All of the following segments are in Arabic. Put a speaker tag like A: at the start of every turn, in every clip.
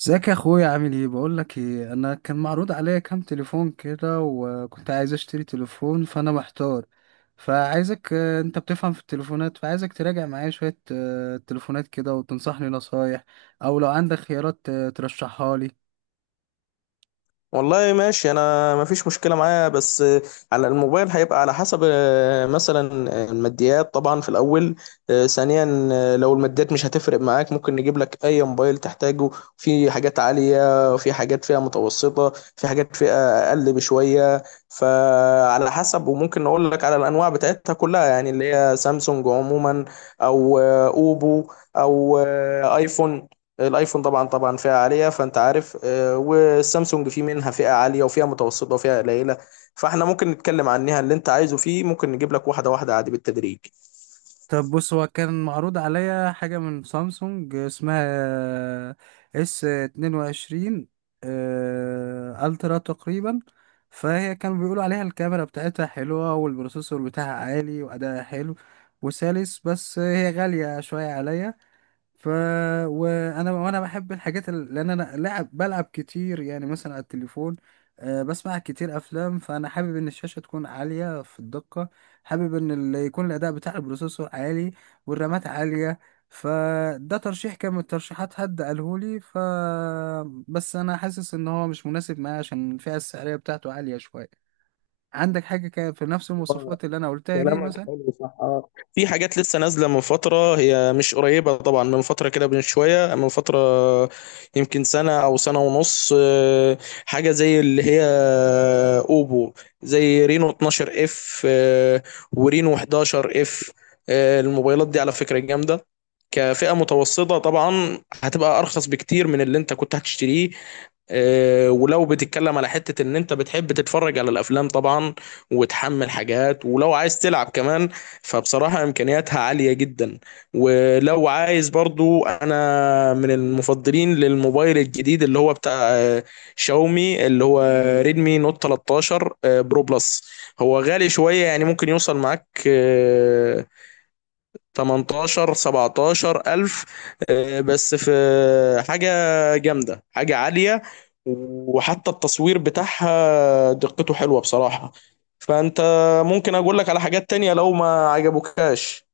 A: ازيك يا اخويا؟ عامل ايه؟ بقول لك ايه، انا كان معروض عليا كام تليفون كده وكنت عايز اشتري تليفون فانا محتار. فعايزك، انت بتفهم في التليفونات، فعايزك تراجع معايا شوية تليفونات كده وتنصحني نصايح، او لو عندك خيارات ترشحها لي.
B: والله، ماشي. انا ما فيش مشكله معايا، بس على الموبايل هيبقى على حسب، مثلا الماديات طبعا في الاول. ثانيا، لو الماديات مش هتفرق معاك ممكن نجيب لك اي موبايل تحتاجه. في حاجات عاليه، وفي حاجات فيها متوسطه، في حاجات فيها اقل بشويه. فعلى حسب. وممكن نقول لك على الانواع بتاعتها كلها، يعني اللي هي سامسونج عموما، او اوبو، او ايفون. الايفون طبعا طبعا فئة عالية، فانت عارف. والسامسونج في منها فئة عالية وفئة متوسطة وفئة قليلة. فاحنا ممكن نتكلم عنها، اللي انت عايزه فيه ممكن نجيب لك واحدة واحدة عادي، بالتدريج.
A: طب بص، هو كان معروض عليا حاجة من سامسونج اسمها اس اتنين وعشرين الترا تقريبا. فهي كانوا بيقولوا عليها الكاميرا بتاعتها حلوة والبروسيسور بتاعها عالي وأداءها حلو وسلس، بس هي غالية شوية عليا. ف وانا بحب الحاجات لان انا لعب بلعب كتير يعني مثلا على التليفون، بسمع كتير افلام، فانا حابب ان الشاشه تكون عاليه في الدقه. حابب ان يكون الاداء بتاع البروسيسور عالي والرامات عاليه. فده ترشيح كان من الترشيحات، حد قالهولي. ف، بس انا حاسس ان هو مش مناسب معايا عشان الفئه السعريه بتاعته عاليه شويه. عندك حاجه في نفس المواصفات اللي انا قلتها دي
B: كلامك
A: مثلا؟
B: حلو، صح. اه، في حاجات لسه نازله من فتره، هي مش قريبه طبعا، من فتره كده، من شويه، من فتره. يمكن سنه او سنه ونص. حاجه زي اللي هي اوبو، زي رينو 12 اف، ورينو 11 اف. الموبايلات دي على فكره جامده، كفئه متوسطه طبعا. هتبقى ارخص بكتير من اللي انت كنت هتشتريه. ولو بتتكلم على حتة ان انت بتحب تتفرج على الافلام طبعا، وتحمل حاجات، ولو عايز تلعب كمان، فبصراحة امكانياتها عالية جدا. ولو عايز برضو، انا من المفضلين للموبايل الجديد اللي هو بتاع شاومي، اللي هو ريدمي نوت 13 برو بلس. هو غالي شوية، يعني ممكن يوصل معاك 18، 17 ألف. بس في حاجة جامدة، حاجة عالية، وحتى التصوير بتاعها دقته حلوة بصراحة. فأنت ممكن أقول لك على حاجات تانية لو ما عجبوكاش.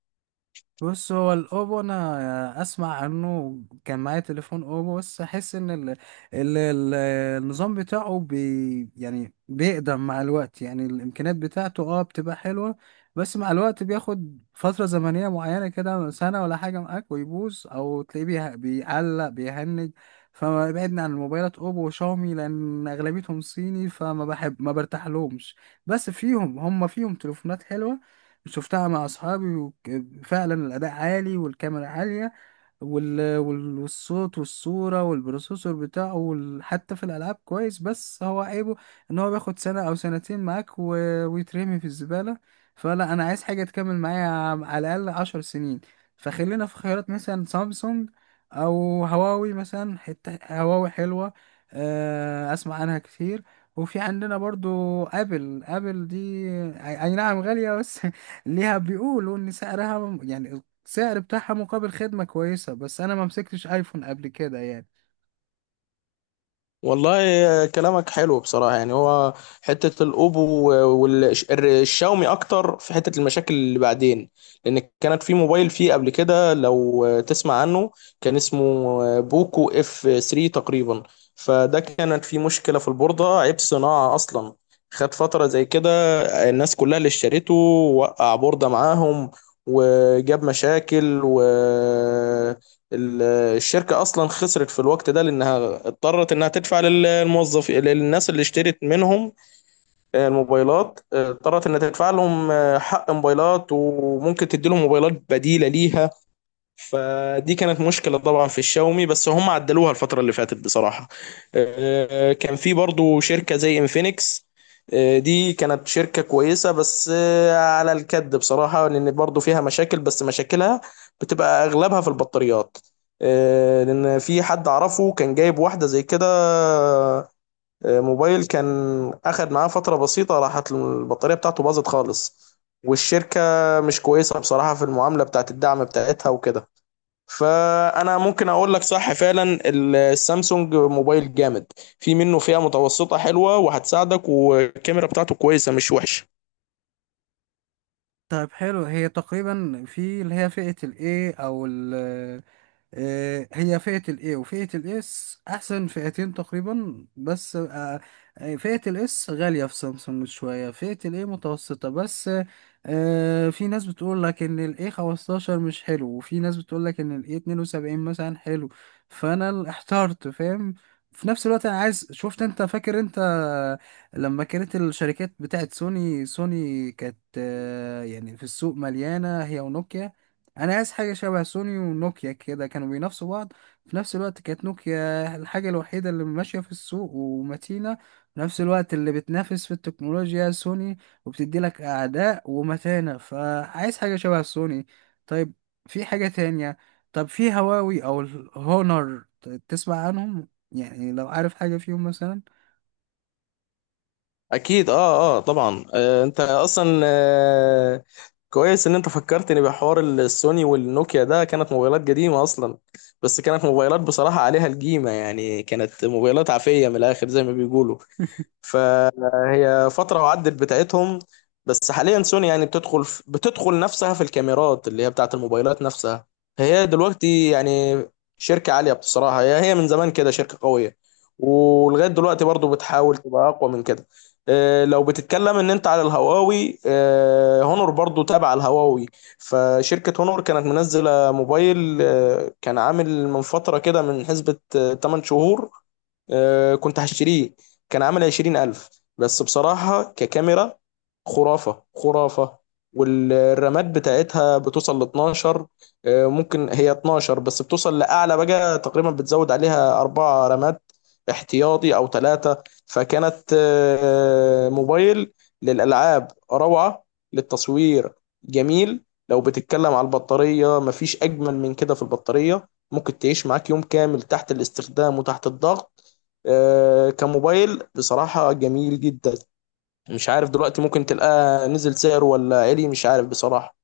A: بص، هو الاوبو انا اسمع عنه، كان معايا تليفون اوبو، بس احس ان ال... ال... النظام بتاعه يعني بيقدم مع الوقت، يعني الامكانيات بتاعته اه بتبقى حلوة، بس مع الوقت بياخد فترة زمنية معينة كده سنة ولا حاجة معاك ويبوظ، او تلاقيه بيعلق بيهنج. فما بعدنا عن الموبايلات اوبو وشاومي لان اغلبيتهم صيني، فما بحب ما برتاح لهمش. بس فيهم، هم فيهم تليفونات حلوة، شفتها مع اصحابي وفعلا الاداء عالي والكاميرا عالية والصوت والصورة والبروسيسور بتاعه حتى في الألعاب كويس، بس هو عيبه إن هو بياخد سنة أو سنتين معاك ويترمي في الزبالة. فلا، أنا عايز حاجة تكمل معايا على الأقل عشر سنين. فخلينا في خيارات مثلا سامسونج أو هواوي مثلا، حتة هواوي حلوة، أسمع عنها كتير. وفي عندنا برضو ابل، ابل دي اي أي نعم غالية بس ليها بيقولوا ان سعرها، يعني سعر بتاعها مقابل خدمة كويسة، بس أنا ما مسكتش أيفون قبل كده يعني.
B: والله كلامك حلو بصراحة، يعني هو حتة الأوبو والشاومي أكتر في حتة المشاكل اللي بعدين، لأن كانت في موبايل فيه قبل كده، لو تسمع عنه، كان اسمه بوكو اف 3 تقريبا. فده كانت فيه مشكلة في البوردة، عيب صناعة أصلا. خد فترة زي كده، الناس كلها اللي اشترته وقع بوردة معاهم وجاب مشاكل ال- الشركة أصلا خسرت في الوقت ده، لأنها اضطرت إنها تدفع للموظفين، للناس اللي اشترت منهم الموبايلات، اضطرت إنها تدفع لهم حق موبايلات، وممكن تدي لهم موبايلات بديلة ليها. فدي كانت مشكلة طبعا في الشاومي، بس هم عدلوها الفترة اللي فاتت بصراحة. كان في برضو شركة زي انفينكس. دي كانت شركة كويسة، بس على الكد بصراحة، لأن برضو فيها مشاكل، بس مشاكلها بتبقى أغلبها في البطاريات. لأن في حد أعرفه كان جايب واحدة زي كده، موبايل، كان أخد معاه فترة بسيطة راحت البطارية بتاعته باظت خالص. والشركة مش كويسة بصراحة في المعاملة بتاعت الدعم بتاعتها وكده. فانا ممكن اقول لك صح فعلا، السامسونج موبايل جامد، في منه فئة متوسطة حلوة وهتساعدك، والكاميرا بتاعته كويسة مش وحشة.
A: طيب حلو، هي تقريبا في اللي هي فئة ال A أو، هي فئة الاي وفئة الاس احسن فئتين تقريبا، بس آه، فئة الاس غالية في سامسونج شوية، فئة الاي متوسطة بس آه، في ناس بتقول لك ان الاي 15 مش حلو، وفي ناس بتقول لك ان الاي 72 مثلا حلو. فانا احترت فاهم. في نفس الوقت انا عايز، شفت انت فاكر انت لما كانت الشركات بتاعت سوني؟ سوني كانت يعني في السوق مليانة هي ونوكيا. انا عايز حاجه شبه سوني ونوكيا كده، كانوا بينافسوا بعض. في نفس الوقت كانت نوكيا الحاجه الوحيده اللي ماشيه في السوق ومتينه، في نفس الوقت اللي بتنافس في التكنولوجيا سوني وبتدي لك اعداء ومتانه، فعايز حاجه شبه سوني. طيب، في حاجه تانية؟ طب في هواوي او الهونر، تسمع عنهم يعني؟ لو عارف حاجه فيهم مثلا.
B: اكيد، اه، اه، طبعا. انت اصلا كويس ان انت فكرتني بحوار السوني والنوكيا، ده كانت موبايلات قديمة اصلا، بس كانت موبايلات بصراحة عليها الجيمة، يعني كانت موبايلات عافية من الاخر زي ما بيقولوا. فهي فترة وعدت بتاعتهم. بس حاليا سوني يعني بتدخل نفسها في الكاميرات اللي هي بتاعت الموبايلات نفسها. هي دلوقتي يعني شركة عالية بصراحة، هي من زمان كده شركة قوية، ولغاية دلوقتي برضو بتحاول تبقى أقوى من كده. لو بتتكلم ان انت على الهواوي، هونور برضو تابع الهواوي. فشركة هونور كانت منزلة موبايل، كان عامل من فترة كده، من حسبة 8 شهور. كنت هشتريه، كان عامل 20 ألف. بس بصراحة ككاميرا خرافة خرافة، والرامات بتاعتها بتوصل ل 12. ممكن هي 12، بس بتوصل لأعلى بقى تقريبا، بتزود عليها 4 رامات احتياطي أو 3. فكانت موبايل للألعاب روعة، للتصوير جميل. لو بتتكلم على البطارية مفيش أجمل من كده، في البطارية ممكن تعيش معاك يوم كامل تحت الاستخدام وتحت الضغط. كموبايل بصراحة جميل جدا. مش عارف دلوقتي، ممكن تلقاه نزل سعره ولا عالي، مش عارف بصراحة.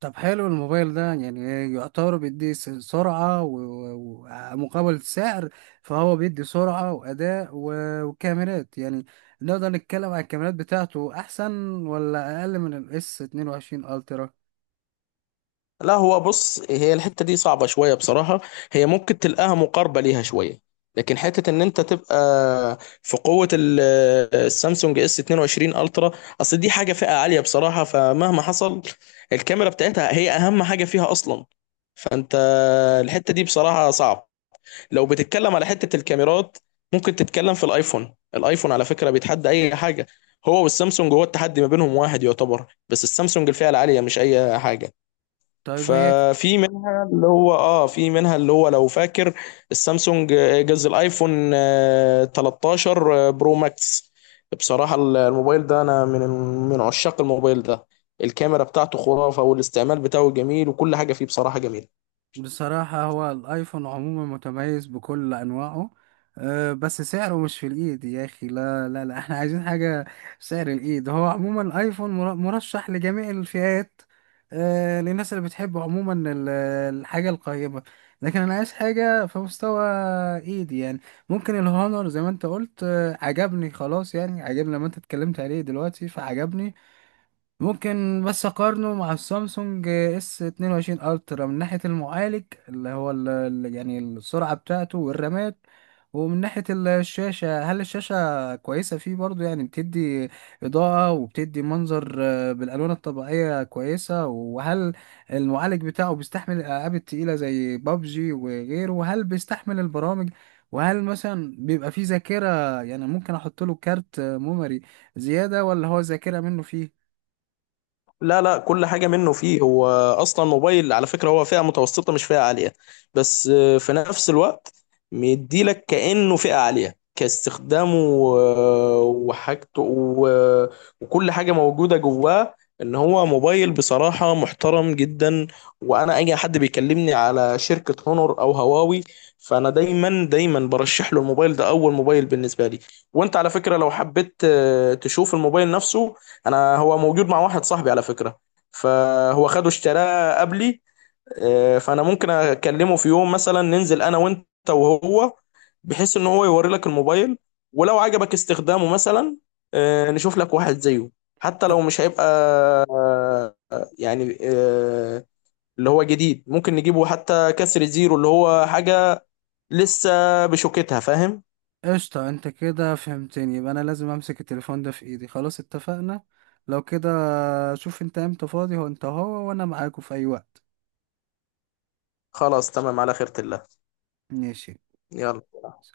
A: طب حلو، الموبايل ده يعني يعتبر بيدي سرعة و- ومقابل السعر؟ فهو بيدي سرعة وأداء وكاميرات يعني، نقدر نتكلم على الكاميرات بتاعته أحسن ولا أقل من الاس 22 ألترا؟
B: لا، هو بص، هي الحتة دي صعبة شوية بصراحة. هي ممكن تلقاها مقاربة ليها شوية، لكن حتة ان انت تبقى في قوة السامسونج اس 22 الترا، اصل دي حاجة فئة عالية بصراحة، فمهما حصل، الكاميرا بتاعتها هي اهم حاجة فيها اصلا. فانت، الحتة دي بصراحة صعب. لو بتتكلم على حتة الكاميرات، ممكن تتكلم في الايفون. الايفون على فكرة بيتحدى اي حاجة، هو والسامسونج، هو التحدي ما بينهم واحد يعتبر، بس السامسونج الفئة العالية مش اي حاجة.
A: طيب هي،
B: ففي منها اللي هو اه في منها اللي هو، لو فاكر، السامسونج جاز الايفون 13 برو ماكس. بصراحة الموبايل ده انا من عشاق الموبايل ده، الكاميرا بتاعته خرافة، والاستعمال بتاعه جميل، وكل حاجة فيه بصراحة جميلة.
A: بصراحة هو الآيفون عموما متميز بكل أنواعه، أه، بس سعره مش في الإيد يا أخي. لا لا لا، احنا عايزين حاجة سعر الإيد. هو عموما الآيفون مرشح لجميع الفئات، أه، للناس اللي بتحب عموما الحاجة القيمة. لكن أنا عايز حاجة في مستوى إيدي يعني. ممكن الهونر زي ما أنت قلت، أه، عجبني خلاص يعني، عجبني لما أنت اتكلمت عليه دلوقتي فعجبني. ممكن بس اقارنه مع السامسونج اس 22 الترا من ناحيه المعالج اللي هو يعني السرعه بتاعته والرامات، ومن ناحيه الشاشه، هل الشاشه كويسه فيه برضو، يعني بتدي اضاءه وبتدي منظر بالالوان الطبيعيه كويسه؟ وهل المعالج بتاعه بيستحمل الالعاب التقيله زي بابجي وغيره؟ وهل بيستحمل البرامج؟ وهل مثلا بيبقى فيه ذاكره يعني ممكن احط له كارت ميموري زياده، ولا هو ذاكره منه فيه؟
B: لا، لا، كل حاجة منه فيه هو. أصلا موبايل على فكرة هو فئة متوسطة، مش فئة عالية. بس في نفس الوقت مديلك كأنه فئة عالية كاستخدامه، وحاجته وكل حاجة موجودة جواه. إن هو موبايل بصراحة محترم جدا. وأنا أي حد بيكلمني على شركة هونور أو هواوي، فأنا دايما دايما برشح له الموبايل ده، أول موبايل بالنسبة لي. وأنت على فكرة لو حبيت تشوف الموبايل نفسه، انا هو موجود مع واحد صاحبي على فكرة، فهو خده اشتراه قبلي. فانا ممكن اكلمه في يوم مثلا، ننزل انا وانت وهو، بحيث ان هو يوري لك الموبايل. ولو عجبك استخدامه مثلا، نشوف لك واحد زيه. حتى لو مش هيبقى آه، يعني اللي هو جديد، ممكن نجيبه حتى كسر زيرو، اللي هو حاجة لسه بشوكتها. فاهم؟
A: قشطة، انت كده فهمتني. يبقى انا لازم امسك التليفون ده في ايدي خلاص، اتفقنا لو كده. شوف انت امتى فاضي هو، انت هو وانا معاكوا في اي وقت.
B: خلاص، تمام. على خيرة الله.
A: ماشي.
B: يلا.